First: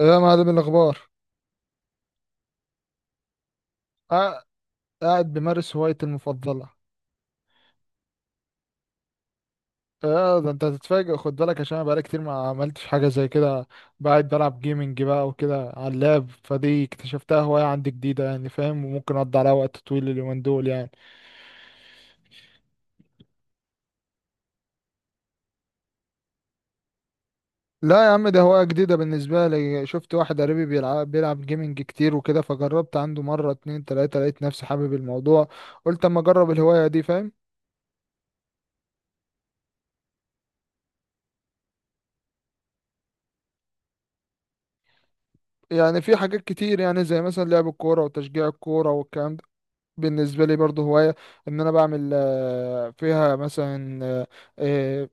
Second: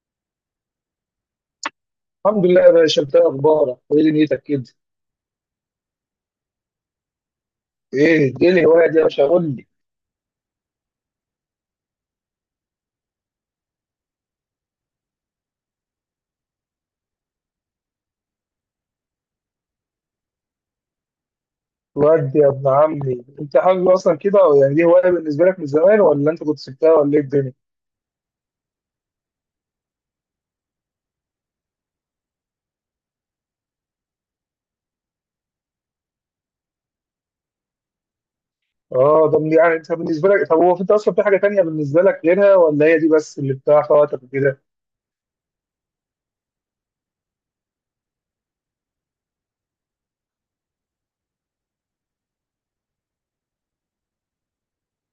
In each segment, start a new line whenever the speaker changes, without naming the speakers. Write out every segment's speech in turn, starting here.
إيه يا معلم الأخبار؟
الحمد لله يا باشا. انت ايه اخبارك وايه دنيتك
قاع-
كده؟
قاعد بمارس هوايتي المفضلة.
ايه الهوايه دي يا باشا، قول لي.
اه، ده انت هتتفاجئ، خد بالك عشان انا بقالي كتير ما عملتش حاجة زي كده. قاعد بلعب جيمنج بقى وكده على اللاب، فدي اكتشفتها هواية عندي جديدة يعني، فاهم؟ وممكن اقضي عليها وقت طويل اليومين دول يعني.
ودي يا ابن عمي، انت حابب اصلا كده، او يعني دي هوايه بالنسبه لك من زمان، ولا انت كنت سبتها، ولا ايه الدنيا؟
لا يا عم، ده هواية جديدة بالنسبة لي. شفت واحد قريبي بيلعب جيمنج كتير وكده، فجربت عنده مرة اتنين تلاتة، لقيت نفسي حابب الموضوع. قلت اما اجرب الهواية دي، فاهم؟
اه، طب يعني انت بالنسبه لك طب هو انت اصلا في حاجه تانية بالنسبه لك غيرها، ولا هي دي بس اللي بتاع وقتك وكده؟
يعني في حاجات كتير، يعني زي مثلا لعب الكورة وتشجيع الكورة والكلام، بالنسبة لي برضو هواية. إن أنا بعمل فيها مثلا، آه،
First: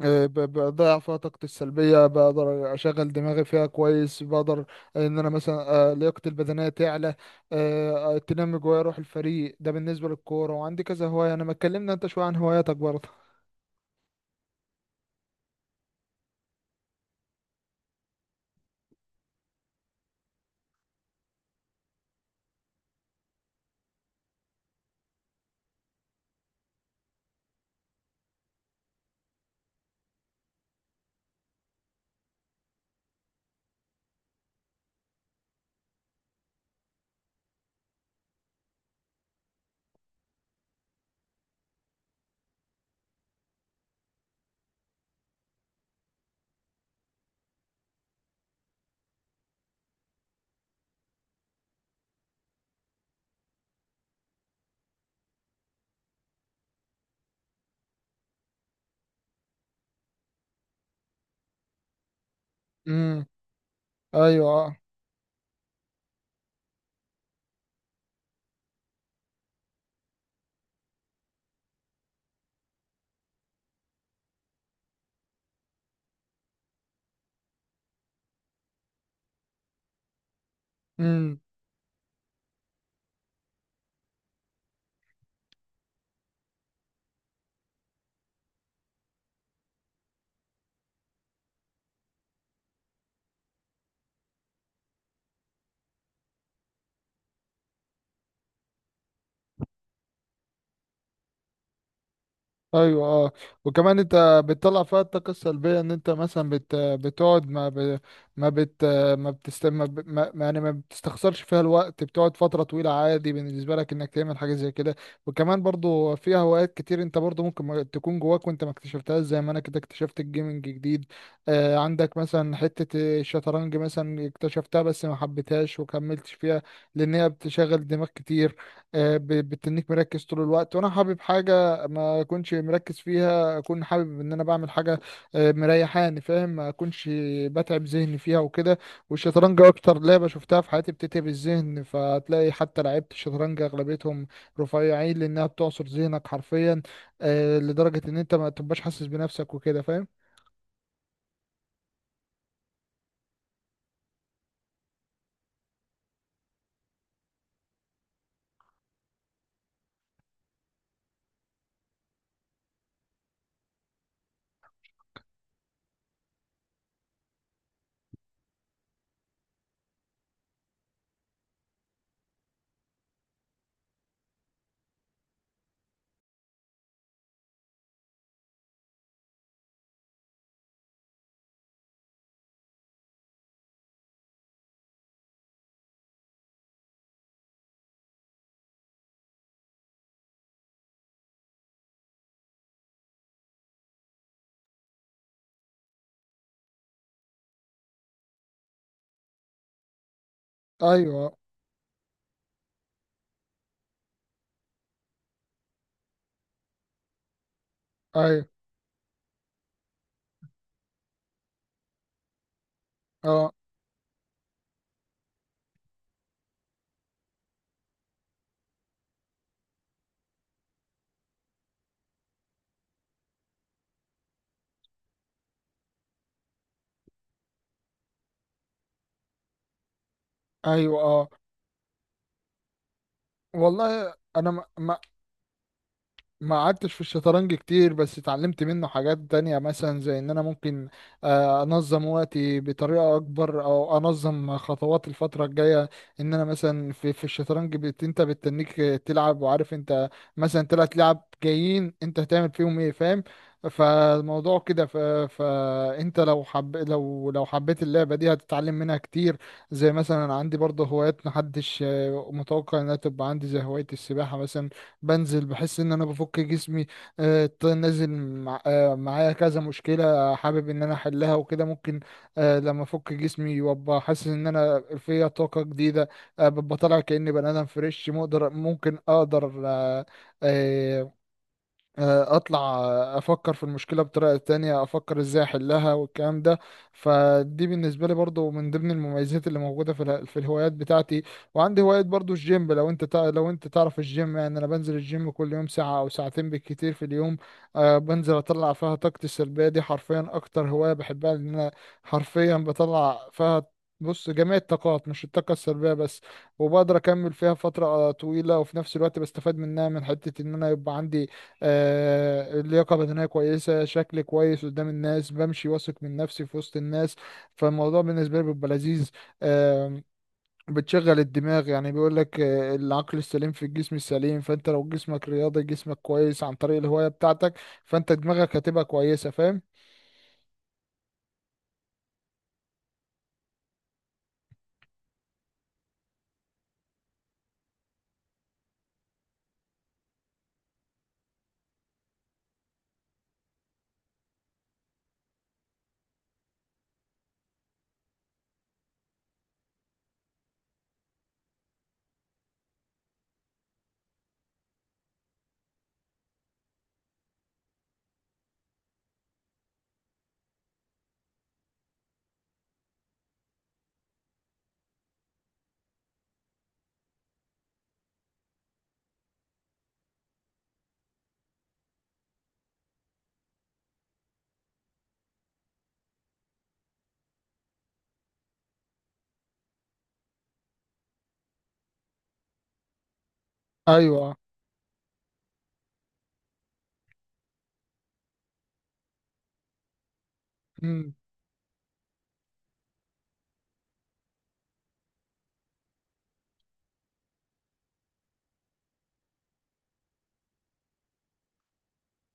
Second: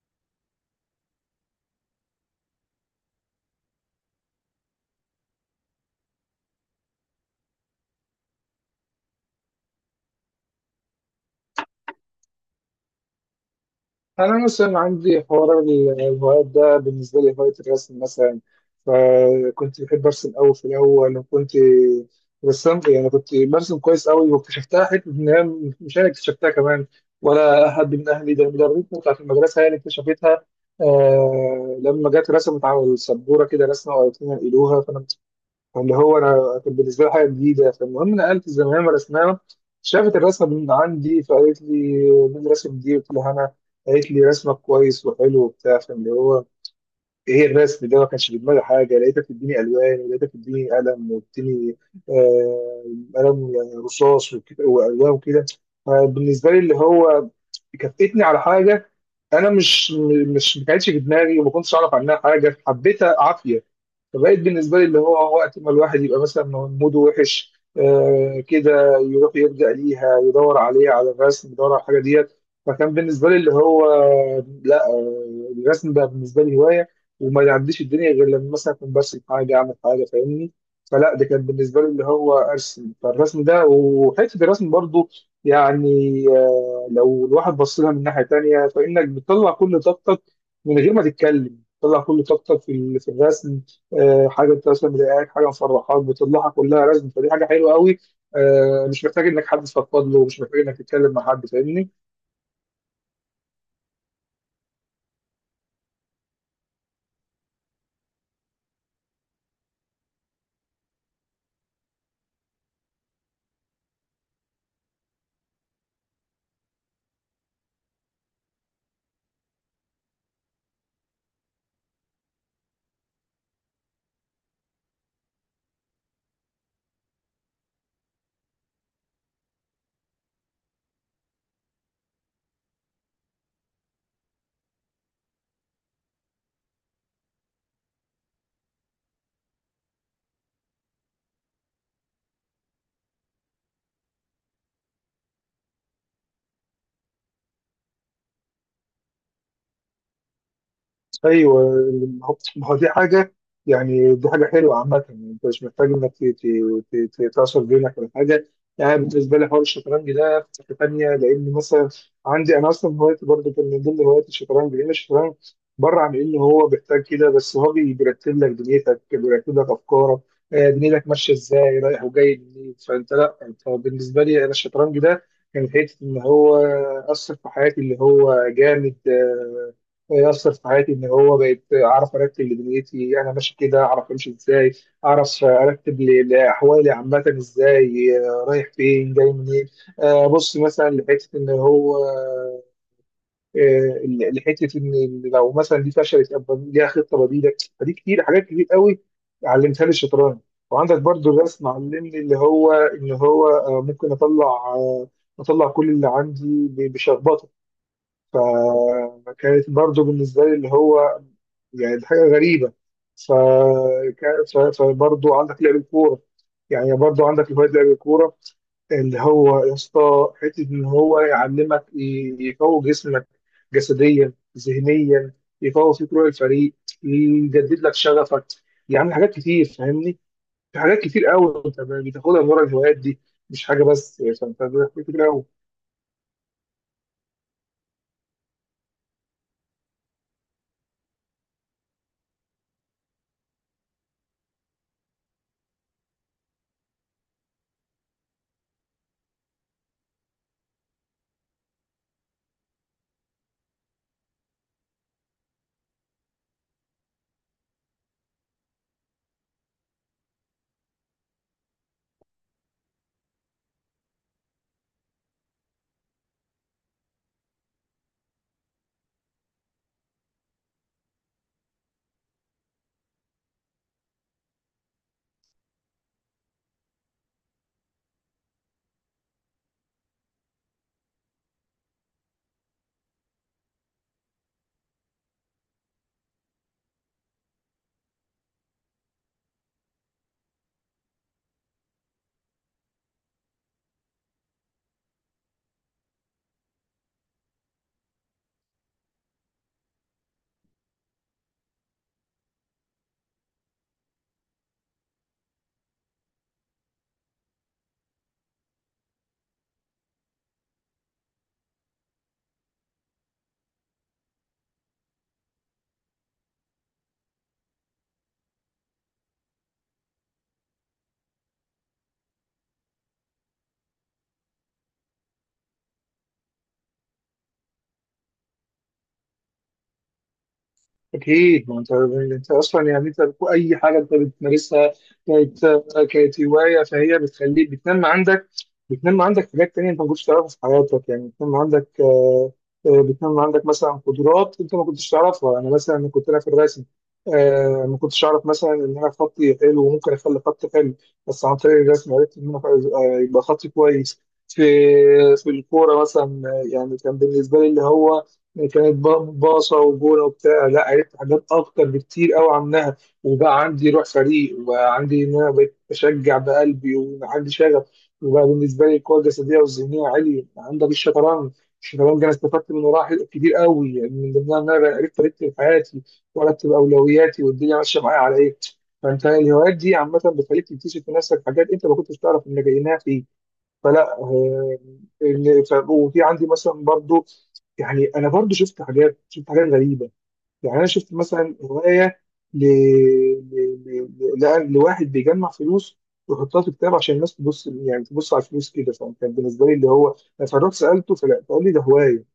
بضيع فيها طاقتي السلبية، بقدر أشغل دماغي فيها كويس، بقدر إن أنا مثلا، لياقتي البدنية تعلى، تنمي جوايا روح الفريق، ده بالنسبة للكورة. وعندي كذا هواية أنا. ما اتكلمنا أنت شوية عن هواياتك برضه؟
أنا مثلا عندي حوار الهوايات ده. بالنسبة لي هواية الرسم مثلا، فكنت بحب أرسم أوي في الأول، وكنت رسام، يعني كنت برسم كويس أوي. واكتشفتها حتة إن هي، مش أنا اكتشفتها كمان، ولا أحد من أهلي، ده المدرسة. بتاعت المدرسة هي اللي اكتشفتها. لما جت رسمت على السبورة كده رسمة، وقالت لنا نقلوها. اللي هو انا، كان بالنسبه لي حاجه جديده. فالمهم، نقلت الزمان رسمها، شافت الرسمه من عندي فقالت لي مين الرسم دي؟ قلت لها انا. قالت لي رسمك كويس وحلو وبتاع. فاللي هو، ايه الرسم ده؟ ما كانش في دماغي حاجه. لقيتها بتديني الوان، ولقيتها بتديني قلم، وبتديني آه قلم يعني رصاص، والوان، وكده. فبالنسبه لي اللي هو، كفتني على حاجه. انا مش مش ما كانتش في دماغي، وما كنتش اعرف عنها حاجه، حبيتها
امم.
عافيه. فبقيت
أيوه،
بالنسبه
أه.
لي اللي هو، وقت ما الواحد يبقى مثلا موده وحش كده، يروح يلجأ ليها، يدور عليها، على الرسم، يدور على الحاجه ديت. فكان بالنسبه لي اللي هو، لا، الرسم بقى بالنسبه لي هوايه. وما يعديش الدنيا غير لما مثلا اكون برسم حاجه، اعمل حاجه، فاهمني؟ فلا، ده
امم.
كان بالنسبه لي اللي هو ارسم. فالرسم ده، وحته الرسم برضو، يعني لو الواحد بص لها من ناحيه تانيه، فانك بتطلع كل طاقتك من غير ما تتكلم، بتطلع كل طاقتك في الرسم. حاجه انت مثلا مضايقاك، حاجه مفرحاك، بتطلعها كلها رزم. فدي حاجه حلوه قوي. مش محتاج انك حد تفضفض له، مش محتاج انك تتكلم مع حد، فاهمني؟
ايوه، اه. وكمان انت بتطلع فيها الطاقه السلبيه، ان انت مثلا بتقعد ما بت يعني ما بتستخسرش فيها الوقت، بتقعد فتره طويله عادي بالنسبه لك انك تعمل حاجه زي كده. وكمان برضو فيها هوايات كتير انت برضو ممكن ما تكون جواك وانت ما اكتشفتهاش، زي ما انا كده اكتشفت الجيمنج جديد. عندك مثلا حته الشطرنج، مثلا اكتشفتها بس ما حبيتهاش وكملتش فيها، لان هي بتشغل دماغ كتير. بتنيك مركز طول الوقت، وانا حابب حاجه ما اكونش مركز فيها، اكون حابب ان انا بعمل حاجه مريحاني، فاهم؟ ما اكونش بتعب ذهني فيها وكده. والشطرنج اكتر لعبه شفتها في حياتي بتتعب الذهن، فتلاقي حتى لعيبه الشطرنج اغلبيتهم رفيعين لانها بتعصر ذهنك حرفيا، لدرجه ان انت ما تبقاش حاسس بنفسك وكده، فاهم؟
ايوه، ما هو دي حاجه. يعني دي حاجه حلوه عامه. يعني انت مش محتاج انك تعصر بينك ولا حاجه. يعني بالنسبه لي حوار الشطرنج ده في حته ثانيه، لان مثلا عندي انا اصلا هوايتي برضه كان من ضمن هوايات الشطرنج. لان الشطرنج بره عن انه هو بيحتاج كده، بس هو بيرتب لك دنيتك، بيرتب لك افكارك، دنيتك ماشيه ازاي، رايح وجاي منين. فانت، لا انت بالنسبه لي انا الشطرنج ده كان حته ان هو اثر في حياتي اللي هو جامد. يأثر في حياتي إن هو بقيت أعرف أرتب لدنيتي أنا، ماشي كده، أعرف أمشي إزاي، أعرف أرتب لأحوالي عامة إزاي، رايح فين، جاي منين. بص مثلا لحتة إن هو، آه، لحتة إن لو مثلا دي فشلت أبقى ليها خطة بديلة. فدي حاجات كتير قوي علمتها لي الشطرنج. وعندك برضو
ايوه.
الرسم، علمني اللي هو إن هو ممكن آه، أطلع كل اللي عندي بشخبطة. ف-
ايوه،
كانت برضو بالنسبة لي اللي هو، يعني دي حاجه غريبه. ف...
اه.
فبرضه عندك لعب الكوره. يعني برضه عندك هوايه لعب الكوره اللي هو يا اسطى، حته ان هو يعلمك، يقوي جسمك جسديا ذهنيا، يقوي فيك روح الفريق، يجدد لك شغفك، يعني حاجات كتير، فاهمني؟ في حاجات
ايوه،
كتير
اه.
قوي انت بتاخدها من ورا الهوايات دي، مش حاجه
والله
بس يعني،
انا
فانت حاجات كتير قوي.
ما قعدتش في الشطرنج كتير، بس اتعلمت منه حاجات تانية، مثلا زي ان انا ممكن انظم وقتي بطريقة اكبر، او انظم خطوات الفترة الجاية. ان انا مثلا في الشطرنج انت بتتنيك تلعب وعارف انت مثلا 3 لعب جايين انت هتعمل فيهم ايه، فاهم؟ فالموضوع كده فانت لو حب لو لو حبيت اللعبة دي هتتعلم منها كتير. زي مثلا عندي برضه هوايات محدش متوقع انها تبقى عندي، زي هواية السباحة مثلا. بنزل بحس ان انا بفك جسمي، نازل، معايا كذا مشكلة حابب ان انا احلها وكده. ممكن لما افك جسمي وابقى حاسس ان انا فيا طاقة جديدة، ببقى طالع كأني بني ادم فريش، مقدر ممكن اقدر آه، اطلع، افكر في المشكله بطريقه تانية، افكر ازاي احلها والكلام ده. فدي بالنسبه لي برضو من ضمن المميزات اللي موجوده في في الهوايات بتاعتي. وعندي هوايه برضو الجيم، لو انت تعرف الجيم يعني، انا بنزل الجيم كل يوم ساعه او ساعتين بالكتير في اليوم. أه بنزل اطلع فيها طاقتي السلبيه دي حرفيا، اكتر هوايه بحبها لان انا حرفيا بطلع فيها، بص، جميع الطاقات مش الطاقة السلبية بس. وبقدر أكمل فيها فترة طويلة، وفي نفس الوقت بستفاد منها من حتة إن أنا يبقى عندي اللياقة بدنية كويسة، شكل كويس قدام الناس، بمشي واثق من نفسي في وسط الناس، فالموضوع بالنسبة لي بيبقى لذيذ. آم، بتشغل الدماغ، يعني بيقول لك العقل السليم في الجسم السليم، فانت لو جسمك رياضي جسمك كويس عن طريق الهواية بتاعتك، فانت دماغك هتبقى كويسة، فاهم؟
اكيد، ما انت اصلا، يعني انت اي حاجه انت بتمارسها كانت كانت هوايه، فهي بتخليك، بتنمي عندك حاجات تانية انت ما كنتش تعرفها في حياتك. يعني بتنمي عندك مثلا قدرات انت ما كنتش تعرفها. انا مثلا لما كنت انا في الرسم، ما كنتش اعرف مثلا ان انا خطي حلو وممكن اخلي خطي حلو، بس عن طريق الرسم عرفت ان انا، يبقى خطي كويس. في في الكوره مثلا، يعني كان بالنسبه لي اللي هو، يعني كانت باصة وجونة وبتاع، لا عرفت حاجات أكتر بكتير أوي عنها. وبقى عندي روح فريق، وبقى عندي إن أنا بقيت بشجع بقلبي وعندي شغف، وبقى بالنسبة لي القوة الجسدية والذهنية عالية. عندك الشطرنج، الشطرنج أنا استفدت من وراها كتير أوي، يعني من ضمنها إن أنا عرفت أرتب حياتي وأرتب أولوياتي والدنيا ماشية معايا على إيه. فأنت الهوايات دي عامة بتخليك تكتشف في نفسك حاجات أنت ما كنتش تعرف إنك جايناها فيك. فلا،
ايوه.
وفي عندي مثلا برضو، يعني انا برضو شفت حاجات غريبه. يعني انا
امم.
شفت مثلا هوايه ل... ل... ل... لواحد بيجمع فلوس ويحطها في كتاب عشان الناس تبص، يعني تبص على الفلوس كده، فكان بالنسبه لي اللي هو انا فرحت سالته، فلا، فقال لي ده هوايه.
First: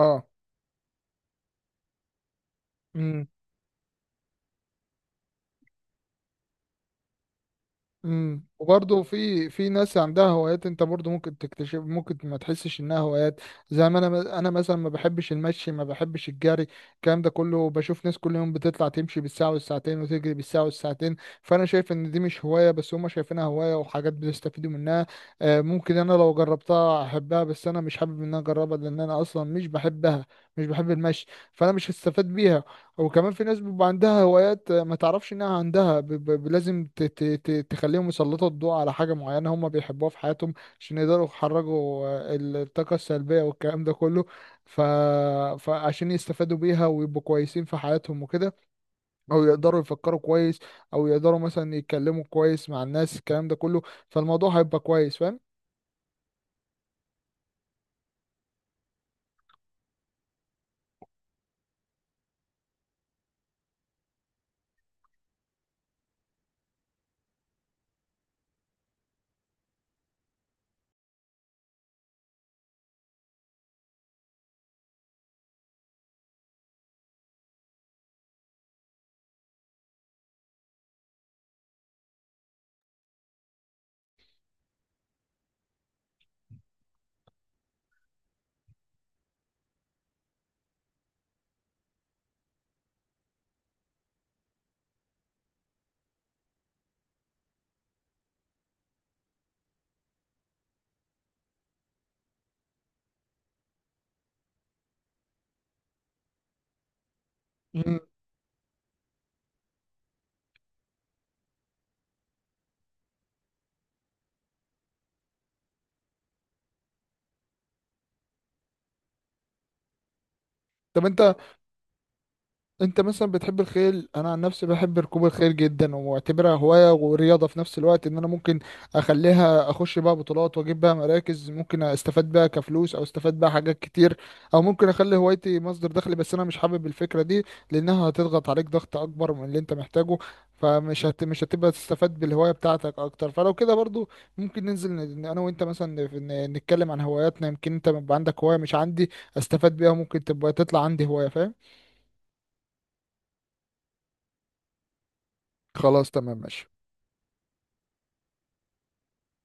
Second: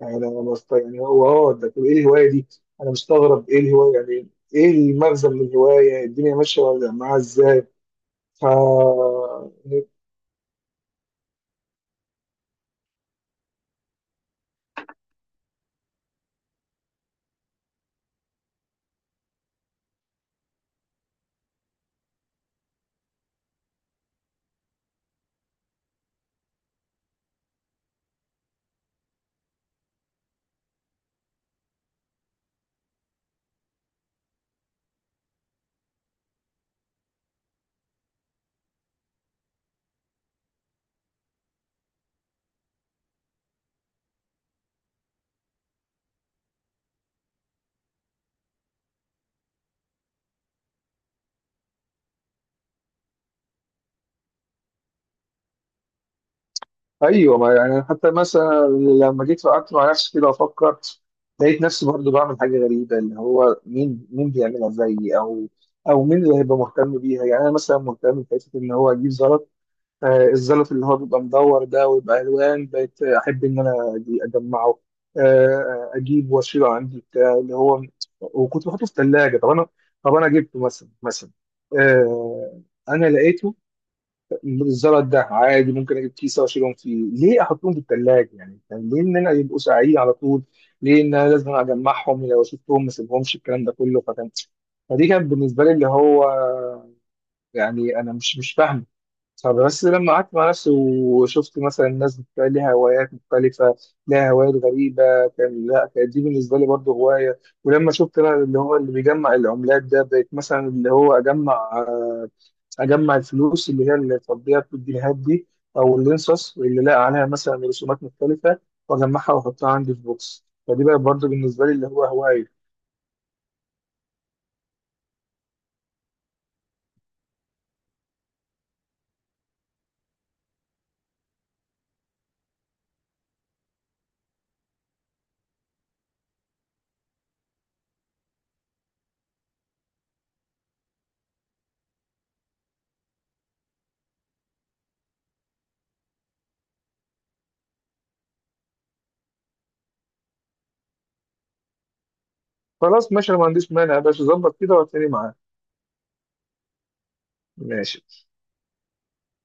يعني يعني هو، ده طب ايه الهوايه دي؟ انا
مم.
مستغرب، ايه الهوايه يعني؟ ايه المغزى من الهوايه؟ الدنيا ماشيه ولا معاها ازاي؟
امم.
ف
وبرضه في ناس عندها هوايات انت برضه ممكن تكتشف، ممكن ما تحسش انها هوايات. زي ما انا مثلا ما بحبش المشي، ما بحبش الجري، الكلام ده كله. بشوف ناس كل يوم بتطلع تمشي بالساعة والساعتين، وتجري بالساعة والساعتين. فانا شايف ان دي مش هواية، بس هما شايفينها هواية وحاجات بيستفيدوا منها. ممكن انا لو جربتها احبها، بس انا مش حابب ان انا اجربها، لان انا اصلا مش بحبها، مش بحب المشي، فانا مش هستفاد بيها. وكمان في ناس بيبقى عندها هوايات ما تعرفش انها عندها، لازم تخليهم يسلطوا الضوء على حاجة معينة هم بيحبوها في حياتهم، عشان يقدروا يخرجوا الطاقة السلبية والكلام ده كله، ف... فعشان يستفادوا بيها ويبقوا كويسين في حياتهم وكده، او يقدروا يفكروا كويس، او يقدروا مثلا يتكلموا كويس مع الناس، الكلام ده كله، فالموضوع هيبقى كويس، فاهم؟
ايوه، ما يعني حتى مثلا لما جيت قعدت مع نفسي كده افكر، لقيت نفسي برضو بعمل حاجه غريبه اللي هو مين بيعملها زيي، او مين اللي هيبقى مهتم بيها. يعني انا مثلا مهتم بحته ان هو اجيب زلط. الزلط اللي هو بيبقى مدور ده ويبقى الوان، بقيت احب ان انا اجمعه. اجيب واشيله عندي بتاع اللي هو، وكنت بحطه في الثلاجه. طب انا جبته مثلا، آه انا لقيته الزلط ده عادي. ممكن اجيب كيسه واشيلهم فيه، ليه احطهم في الثلاجه؟ يعني ليه ان انا يبقوا ساقعين على طول؟ ليه ان انا لازم اجمعهم؟ يعني لو شفتهم ما سيبهمش، الكلام ده كله. فدي كانت بالنسبه لي اللي هو، يعني انا مش فاهم. فبس لما قعدت مع نفسي وشفت مثلا الناس بتبقى ليها هوايات مختلفه، لها هوايات غريبه، كان لا كانت دي بالنسبه لي برضه هوايه. ولما
مم.
شفت انا اللي هو اللي بيجمع العملات ده، بقيت مثلا اللي هو اجمع الفلوس اللي هي اللي تقضيها في الجنيهات دي، او الانصص، واللي لاقي عليها مثلا رسومات مختلفه، واجمعها واحطها عندي في بوكس. فدي بقى
طب
برضه
انت،
بالنسبه لي اللي هو هوايه.
انت مثلا بتحب الخيل؟ انا عن نفسي بحب ركوب الخيل جدا، ومعتبرها هواية ورياضة في نفس الوقت. ان انا ممكن اخليها اخش بيها بطولات واجيب بيها مراكز، ممكن استفاد بيها كفلوس او استفاد بيها حاجات كتير. او ممكن اخلي هوايتي مصدر دخل، بس انا مش حابب الفكرة دي لانها هتضغط عليك ضغط اكبر من اللي انت محتاجه، مش هتبقى تستفاد بالهواية بتاعتك اكتر. فلو كده برضو ممكن ننزل انا وانت مثلا نتكلم عن هواياتنا، يمكن انت يبقى عندك هواية مش عندي استفاد بيها، ممكن تبقى تطلع عندي هواية، فاهم؟
خلاص ماشي، انا ما عنديش مانع يا باشا. ظبط كده وهتلاقيني معاك.
خلاص تمام، ماشي.
ماشي.